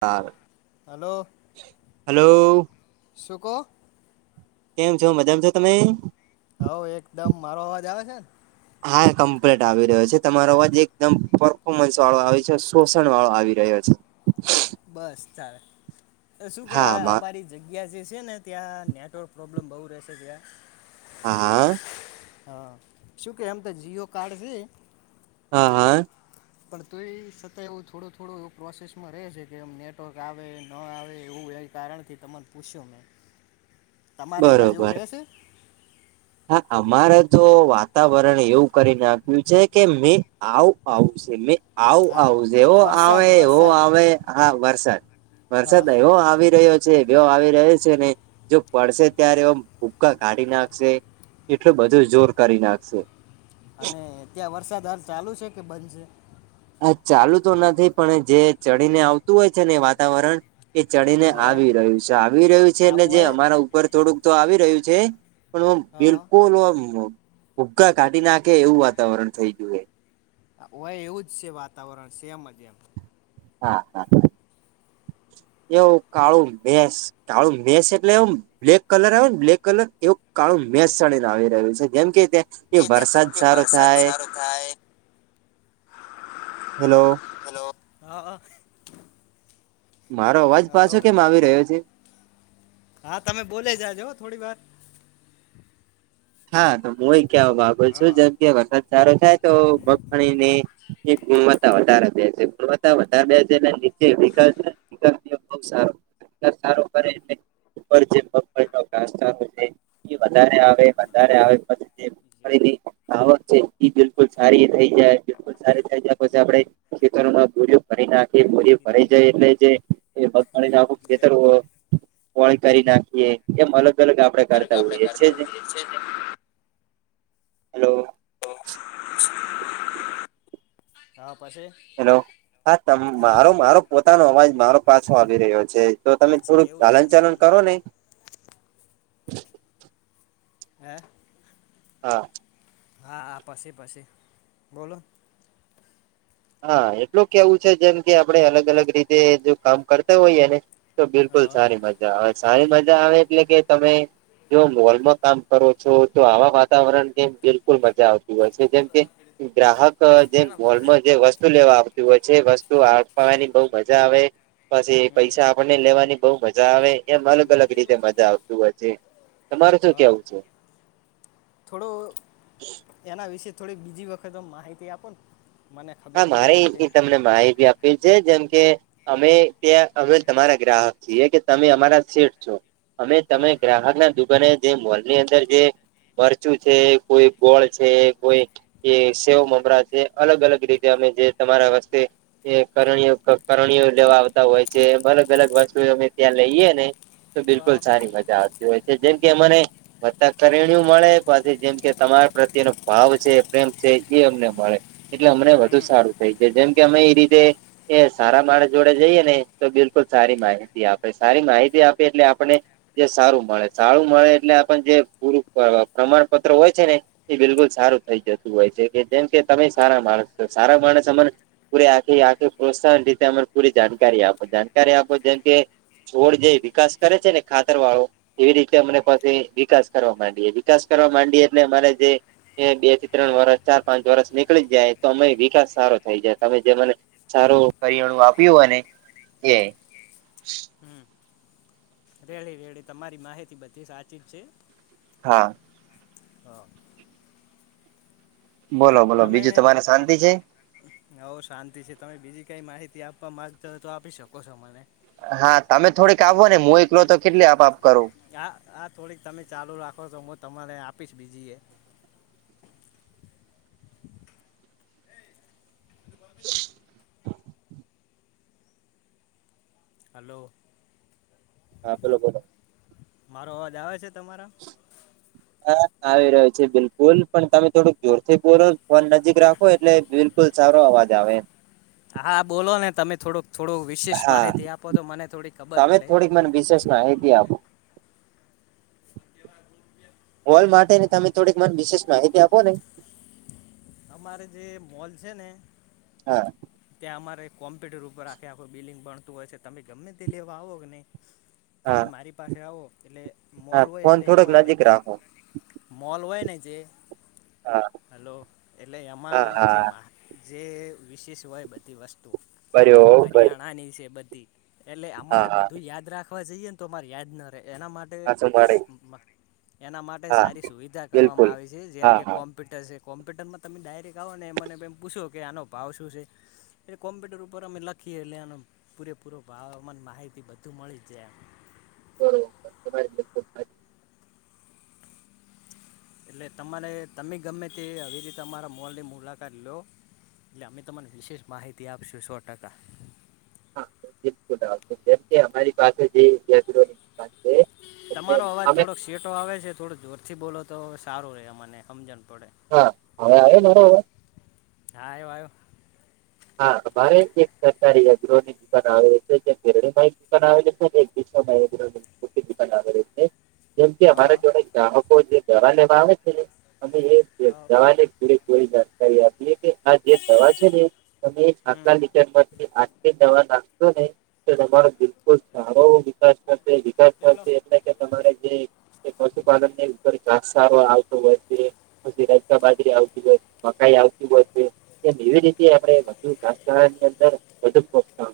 હા. Hello, hello શું કો? કેમ છો મજામાં છો તમે? હઉ એકદમ મારો અવાજ આવે છે? હા, કમ્પ્લીટ આવી રહ્યો છે. તમારો અવાજ એકદમ પરફોર્મન્સ વાળો આવી છે શોષણ વાળો આવી રહ્યો છે. બસ ચાલ એ શું કે હા મા અમારી જગ્યા જે છે ને ત્યાં નેટવર્ક પ્રોબ્લેમ બહુ રહેશે ત્યાં હા, હા. હા. શું કે એમ તો જીઓ કાર્ડ છે હા, હા. પણ તો એ છતાંય એવું થોડું થોડું એવું પ્રોસેસમાં રહે છે કે આમ નેટવર્ક આવે ન આવે એવું એ કારણ થી તને પૂછ્યો મેં. તમારે બાજ બરોબર એવું રહેશે? હા, મારે તો વાતાવરણ એવું કરીને આપ્યું છે કે મેં આવ આવશે મેં આવું આવ જેવો આવે એવો આવે આ વરસાદ. વરસાદ એવો આવી રહ્યો છે એવો આવી રહ્યો છે ને જો પડશે ત્યારે એવ ભૂક્કા કાઢી નાખશે એટલું બધું જોર કરી નાખશે. અને ત્યાં વરસાદ હાલ ચાલુ છે કે બંધ છે? હા, ચાલુ તો નથી પણ જે ચડીને આવતું હોય છે ને વાતાવરણ એ ચડીને આવી રહ્યું છે આવી રહ્યું છે એટલે જે અમારા ઉપર થોડુંક તો આવી રહ્યું છે પણ આમ બિલકુલ આમ ભુગ્કા કાઢી નાખે એવું વાતાવરણ થઈ ગયું એ. આ એવું વજ છે વાતાવરણ છે સેમ અજ એમ. હા હા હા એવું કાળું ભસ કાળું ભસ એટલે આમ બ્લેક કલર આવે ને બ્લેક કલર એવું કાળું મેશ ચાળીને આવી રહ્યું છે જેમ કે ત્યા કે ત્યાં છૂ વરસાદ સારો થાય હેલો હલો હા આહ. મારો અવાજ પાછો કેમ આવી રહ્યો છે? હા, તમે બોલે જાજો થોડી વાર હા, તો હું એ કહેવા માંગુ છું જેમ કે વરસાદ સારો થાય તો ભગવાણી ની ગુણવત્તા વધારે થાય છે ગુણવ તા વધારે બે છે ને નીચે વિકાસ ને [unintelligible] [unintelligible] વધારે આવે વધારે આવે પછી ફરી થી આવક છે બિલકુલ સારી થઈ જાય બિલકુલ સારી થઈ જાય પછી આપડે ખેતરોમાં બૂરીઓ ફરી નાખી બોરીઓ ફરાઈ જાય એટલે જે એ મગફણી આખું ખેતર હો વળ કરી નાખીએ એમ અલગ અલગ આપડે પેલો કે કડતા આપણે હોઈએ છે કરતા જે [inaudible] હલો. હા, પછી? હેલો હા તમ મારો મારો પોતાનો અવાજ મારો પાછો આવી રહ્યો છે. તો તમે થોડુંક હાલન ચાલન કરો ને. [inaudible] હે. હા. હા હા પછી પછી બોલો. હા એટલું કેવું છે જેમ કે આપડે અલગ અલગ રીતે જો કામ કરતા હોઈએને. તો બિલકુલ સારી મજા આવે સારી મજા આવે એટલે કે તમે જો મોલમાં કામ કરો છો તો આવા વાતાવરણની બિલકુલ મજા આવતી હોય છે જેમ કે ગ્રાહક ક જે મોલમાં જે વસ્તુ લેવા આવતી હોય છે એ વસ્તુ આપવાની બહું મજા આવે પછી એ પૈસા આપણને લેવાની બહુ મજા આવે એમ અલગ અલગ રીતે મજા આવતી હોય છે. તમારે શું કેવું છે? થોડું એના વિશે થોડી બીજી વખત માહિતી આપો ન હા મારે એ તમને માહિતી આપી છે જેમ કે અમે ત્યાં અમે તમારા ગ્રાહક છીએ કે તમે અમારા શેઠ છો. અમે તમે ગ્રાહક ના દુકાને જે મોલની અંદર જે મરચું છે કોઈ ગોળ છે કોઈ એ સેવ મમરા છે અલગ અલગ રીતે અમે જે તમારા વસ્તે એ કરણીયો કરણીયો લેવા આવતા હોય છે એ અલગ અલગ વસ્તુ અમે ત્યાં લઈએ ને તો બિલકુલ સારી મજા આવતી હોય છે જેમ કે મને બધા કરણું મળે પાછી જેમ કે તમારા પ્રત્યેનો ભાવ છે પ્રેમ છે એ અમને મળે. એટલે અમને વધુ સારું થઈ જાય જેમ કે અમે એ રીતે એ સારા માળસ જોડે જઈએ ને તો બિલકુલ સારી માહિતી આપે સારી માહિતી આપે એટલે આપણે જે સારું મળે સારું મળે એટલે આપણ જે પૂરું પ્રમાણપત્ર હોય છે ને એ બિલકુલ સારું થઈ જતું હોય છે કે જેમ કે તમે સારા માણસ છો સારા માણસ અમને પૂરી આખી આખી પ્રોત્સાહન રીતે અરે પૂરી જાણકારી આપો જાણકારી આપો જેમ કે છોડ જે વિકાસ કરે છે ને ખાતર વાળો એવી રીતે અમને પાસે વિકાસ કરવા માંડીએે વિકાસ કરવા માંડીએે એટલે અમારે જે એ બે થી ત્રણ વરસ ચાર પાંચ વરષ નીકળી જ જાય. તો અમે વિકાસ સારો થઈ જાય તમે જે મને સારું કરીયાણું આપ્યું હોય ને? એ આઇ હમ્મ. રેડી રેડી તમારી માહિતી બધી સાચી જ છે. હા. હા. બોલો બોલો બીજું તમારે શાંતિ છે. હઓ શાંતિ છે તમે બીજી કઈ માહિતી આપવા માંગતા હોય તો આપી શકો છો મને. હા તમે થોડીક આવો ને મુ એકલો તો કેટલી આપ આપ કરું. આ આ થોડીક તમે ચાલુ રાખો છો હું તમારે આપીશ બીજી એ [inaudible] હલો. હા બોલો બોલો. મારો અવાજ આવે છે તમારામાં? હા આવી રહ્યો છે બિલકુલ પણ તમે થોડુંક જોરથી બોલો ફોન નજીક રા ખો એટલે બિલકુલ સારો અવાજ આવે હા બોલો ને તમે થોડુંક થોડુંક વિશેષ હા માહિતી આપો તો મને થોડી ખબર તમે પડે. થોડીક મને વિશેષ માહિતી આપો હોલ માટે ને તમે થોડીક મને વિશેષ માહિતી આપો ને અમારે જે મોલ છે ને હા ત્યાં અમારે કોમ્પ્યુટર ઉપર આખે આખું બિલ્ડિંગ ભણતું હોય છે તમે ગમે તે લેવા આવો કે ને હા તમે મારી પાસે આવો એટલે મોલ હા હોય ફોન એટલે થોડોક એમાં નજીક બધી રાખો મોલ હોય ને જે હા [unintelligible] હલો એટલે એમાં હા જે હા મા જે વિશેષ હોય બધી વસ્તુ બરોબર કરિયાણાની છે બધી એટલે હા અમારે હા બધું યાદ રાખવા જઈએ ને તો અમારે યાદ ના રહે એના માટે હા સંભાળાય એના માટે હા સારી સુવિધા બિલકુલ કરવામાં આવી છે જેમ હા કે કોમ્ હા કોમ્પ્યુટર છે કોમ્પ્યુટરમાં તમે ડાયરેક્ટ આવો ને મને પૂછો કે આનો ભાવ શું છે? એ કોમપ્યુટર ઉપર અમે લખીએ લ્યાન પૂરેપૂરો હવામાન માહિતી બધું મળી જ જાય એમ. બરોબર બ એટલે તમારે તમે ગમે તે હવે તમારા મોલની મુલાકાત લો એટલે અમે તમને વિશેષ માહિતી આપીશું સો ટકા. હા બિલકુલ આવશે જેમ કે અમારી પાસે જે હે? તમારો અવાજ થોડોક સેટો આવે છે થોડો જોરથી બોલો તો હવે સારું રે મને સમજણ પડે. હા હવે આવે મારો અવાજ? હા આવ્યો આ્યો. હા અમારે એક સરકારી હ ગ્રહ [inaudible] આવે છેિર આવે છે [inaudible] ડિપેન્ડ આ કરાવેલે છે. જેમ કે અમારા જોડે ગ્રાહકો જે દવા લેવા આવે છે ને અમે એ દવા લ આપડી થોરી જાણકારી આપીએ કે આ જે દવા છે ને તમે એ ખાખલા લીચર માં આજ જવા નાખશો ને તમારો બિલકુલ સારો વિકાસ થશે વિકાસ કરશે એટલે કે તમારે જે પશુપાલન ની ઉપર ઘાસ સારો આવતો હોય છે. જ બાજરી આવતી હોય મકાઈ આવતી હોય છે એ એવી રીતે ની અંદર વધુ પ [inaudible]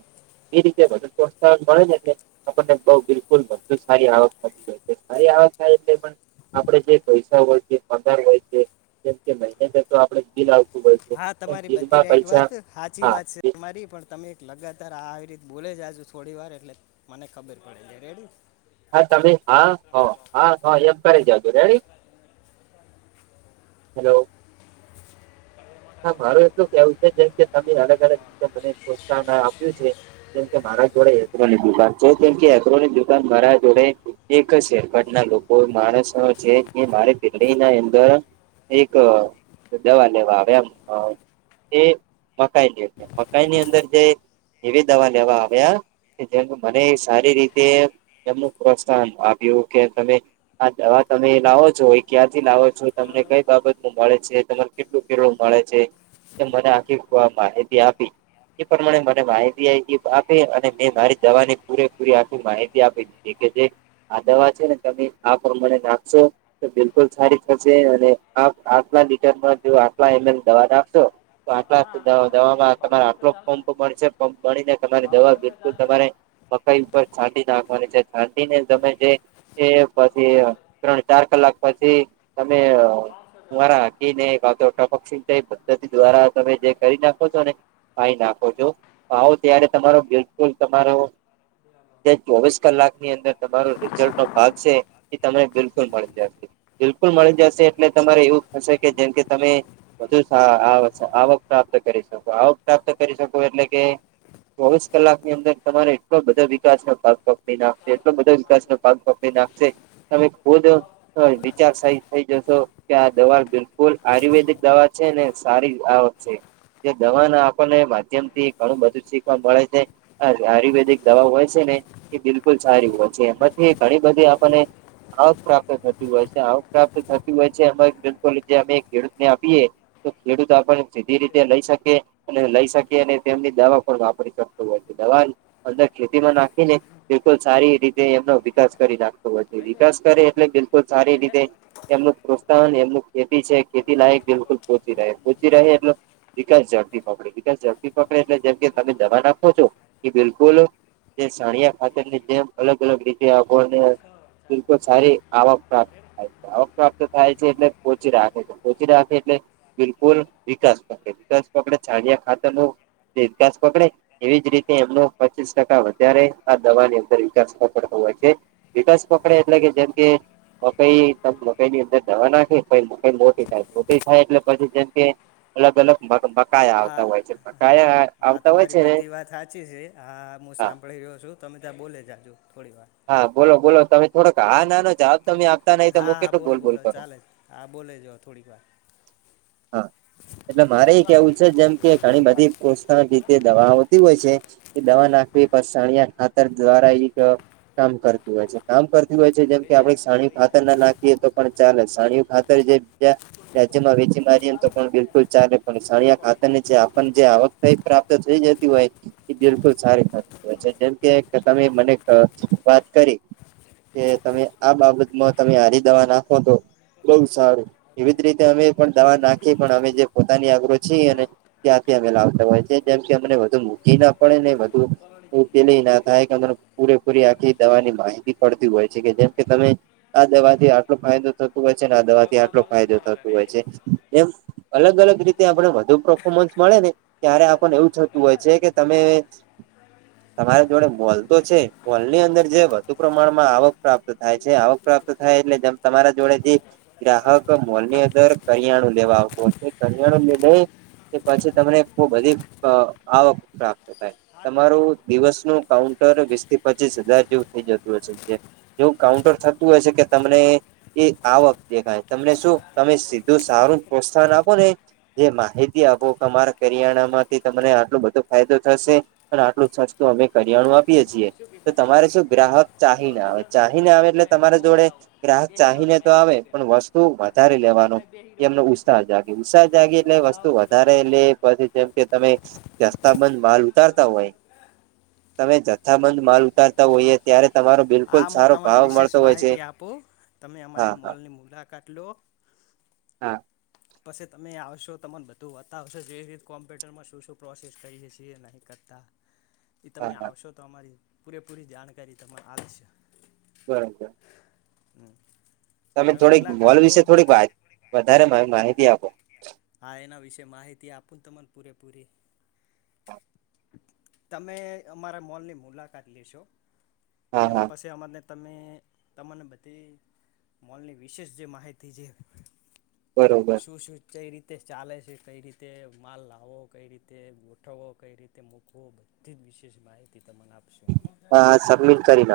એ રીતે પ્રોત્સાહન મળે ને એટલેણને બઉ બિલકુલ ભતુ સારી આવક થતી જ સારી આવવાક થાય એટલે પણ આપડે જે પૈસા હોય છે પગાર હોય છે જેમ કે મહિનેને તો આપડે બિલ આવતું. હોય છે હા એમ તમારી બધી બિલમાં રાઈટ પૈસા વાત સાચી હા વાત છે. મારી પણ તમે લગાતાર આવી રીતે બોલે જાજો થોડી વાર એટલે મને ખબર પડે છે. રેડી? હા તમે હા હ હા હા એમ કરી જજો રેડી? હલો હા માર એટલું કેવું છે જેમ કે તમે અલગ અલગ રીતે મને પ્રોત્સાહન આપ્યું છે.? કેમકે મારા જોડે એગ્રોનીક દુકાન છે, કેમ કે એગ્રોનીક દુકાન મારા જોડે એક શેરપટ ના લોકો માણસ છે મારે ના અંદર એક દવા લેવા આવ એમ એ મકાઈ લ છે મકાઈની અંદર જે એવી દવા લેવા આવ્યા? જેમ મને સારી રીતે એમનું પ્રોત્સાન આપ્યું કે તમે હા હવા તમે લાવો છો ક્યાંથી લાવો છો? તમને કઈ બાબત ન મળે છે? તમારે કેટલું કેુટલુ? મળે છે, એ મને આખી માહિતી આપી. એ પ્રમાણે મને માહિતી એ આપે અને મેં મારી દવા ની પૂરેપૂરી આખી માહિતી આપી. એ કે જે આ દવા છે ને તમે આ પ્રમાણે નાખશો. તો બિલકુલ સારી થશે અને આ આટલા લીટર જો એને દવા આપશો તો આટલા દવામાં તમારે આટલો પંપ મળશે પંપ મળીને તમારી દવા બિલકુલ તમારે મકાઈ ઉપર છાંડી નાખવાની છે છાંડીને તમે જેઇ એ પછી ત્રણ ચાર કલાક પછી તમે મારા [unintelligible] પક્ષી પદ્ધતિ દ્વારા તમે જે કરી નાખો છો ને ભાઈ નાખો છો. આવો ત્યારે તમારો બિલકુલ તમારો જે ચોવીસ કલાકની અંદર તમારો રિઝલ્ટ નો ભાગ છે એ તમને બિલકુલ મળી જશે. બિલકુલ મળી જશે એટલે તમારે એવું થશે કે જેમ કે તમે વધુ આવક પ્રાપ્ત કરી શકો. આવક પ્રાપ્ત કરી શકો એટલે કે ચોવીસ કલાકની અંદર તમારે એટલો બધો વિકાસ નો ભાગ પગી નાખશે એટલો બધો વિકાસ નો ભાગ એ નાખશે તમે ખુદ વિચાર સહી થઈ જશો કે આ દવા બિલકુલ આયુર્વેદિક દવા છે ને સારી આવક છે. જે દવા ના આપણને માધ્યમ થી ઘણું બધું શીખવા મળે છે. હા આયુર્વેદિક દવા હોય છે ને એ બિલકુલ સારી હોય છે એમાંથી ઘણી બધી આપને આવક પ્રાપ્ત થતી હોય છે. આવક પ્રાપ્ત થતી હોય છે અ બિલકુલ જે અમે ખેડૂતને આપીએ તો ખેડૂત આપણ સીધી રીતે લઈ શકે. અને લઈ શકીએ અને તેમની દવા પણ વાપરી શકતો હોય છે. દવા અંદર ખેતીમાં નાખીને બિલકુલ સારી રીતે એમનો વિકાસ કરી નાખ વિકાસ કરે એટલે બિલકુલ સારી રીતે એમનું પ્રોત્સાહન એમનું ખેતી છે. ખેતી લયક બિલકુલ પોહોચી રહે. પહોંચી રહે એટલે વિકાસ ઝડપી પકડે. વિકાસ ઝડપી પકડે એટલે જેમ કે તમે દવા આપો છો એ બિલકુલ જે સાણીયા ખાતર ની જેમ અલગ અલગ રીતે આપોને તિલ સારી આવક પ્રાપ્ત થાય છે. આવક પ્રાપ્ત થાય છે એટલે પોચી રાખે છે. ચી રાખે એટલે બિલકુલ વિકાસે વિકાસક છડયા ખાતા ન જે કાસ કોકડ એવી જ રીતે એમનો પચીસ ટકા વધારે આ દવાની અંદર વિકાસ પડતો હોય છે. વિકસ પકડે એટલે કે જેમ કે મકાઈ ત મકાઈ ની અંદર દવા નાખે મઈ મોટી ખોટી થાય એટલે પછી જેમ કે અલગ અલગ બકાયા આવતા હોય છે, બકાયા આવતા હોય છે ને વાત સાાચી છે. હા હું સાંભળી રહ્યો છું તમે ત્યાં બોલે જાજો થોડી વાર. હા બોલો બોલો તમે થોડોક આ નાનો જવાબ તમે આપતા નઈ તોમે કેટલો બોલબોલ કરો. હા એટલે મારે એ કેવું છે જેમ કે ઘણી બધી પો રીતે દવાઓ હોય છે કે દવા નાખવી પણિયા ખાતર દ્વારા એક કામ કરતી હોય છે. કામ કરતી હોય છે જેમ કે આપડે છણી ખાતર ના નાખીએ તો પણ ચાલે. સાણીયુ ખાતર જે કે રાજ્યમાં વેચી મારીએ તો પણ બિલકુલ ચાલે. પણ સાનિયા ખાતર ની આપન જે આવે પ્રાપ્ત થઈ જતી હોય એ બિલકુલ સારી થતી હોય છે જેમકે તમે મને વાત કરી. કે તમે આ બાબતમાં તમે હારી દવા નાખો તો બઉ સારું. એવી જ રીતે અમે પણ દવા નાખી પણ અમે જે પોતાની આગ્ર છીએ અને ત્યાંથી અમે લાવતા હોય છે. જેમ કે અમને વધુ મૂકી ના પડે ને વધુ ઉકેલી ના થાય કે અ પૂરેપૂરી આખી દવાની માહિતી પડતી હોય છે કે જેમ કે તમે આ દવાથી આટલો ફાયદો થ તુ હોય છે ને આ દવાથી આટલો ફાયદો થતો હોય છે. એમ અલગ અલગ રીતે આપને વધુ પરફોર્મન્સ મળે ને ત્યારે આપણ એવું થતું હોય છે કે તમે તમારી જોડે બલતો છે વલની અંદર જે વધુ પ્રમાણમાં આવક પ્રાપ્ત થાય છે, આવક પ્રાપ્ત થાય એટલે જેમ તમારા જોડે જે ગ્રાહકો મોલ ની અંદર કરિયાણું લેવા આવતા હોય છે. કરિયાણું લઈ બવ કે પછી તમને ખૂબ બધી આવક તમારું દિવસ નું કાઉન્ટર વીસ થી પચીસ હજાર જેવું થઈ જતું હશે. જે જેવું કાઉન્ટર થતું હોય છે કે તમને એ આવક દેખાય. તમને શું તમે સીધું સારું પ્રોત્સાહન આપો ને જે માહિતી આપો કે તમારા કરિયાણા માંથી તમને આટલો બધો ફાયદો થશે પણ આટલું સસતુ અમે કરિયાણું આપીએ છીએ તો તમારે શું ગ્રાહક ચાહીને આવે ચાહીને આવે એટલે તમારા જોડે ગ્રાહક ચાહીને તો આવે પણ વસ્તુ વધારે લેવાનો એમનો ઉત્સાહ જાગે ઉત્સાહ જાગી એટલે વસ્તુ વધારે લે એટલે પછી જેમ કે તમે જથાબંધ માલ ઉતારતા હોય તમે જથ્થાબંધ માલ ઉતારતા હોઈએ ત્યારે તમારો આ બિલકુલ હું સારો તમને ભાવ વિશેષ મળતો હોય છે માહિતી આપું તમે હા અમારી હા મોલની મુલાકાત લો હા પછી તમે આવશો તમને બધું બતાવશો જેવી રીતે કોમ્પ્યુટરમાં શું શું પ્રોસેસ કરીએ છીએ નહીં કરતા એ તમે હા હા આવશો તો અમારી પૂરેપૂરી જાણકારી તને આપશે બરાબર હમ તમે થોડીક મોલ વિશે થોડીક વધારે માહિતી આપો હા એના વિશેે માહિતી આપું ને તમને પૂરેપૂરી તમે અમારા મોલની મુલાકાત લેશો હા એના હા પછી અમને તમે તેમન બધી મોલની વિશેષ જે માહિતી છે. બરોબર શું શું કઈ રીતે ચાલે છે કઈ રીતે માલ લાવો કઈ રીતે ગોઠવો કઈ રીતે તે મૂકવો બધી જ વિશેષ માહિતી તમને આપશો હા સબમિટ કરી લો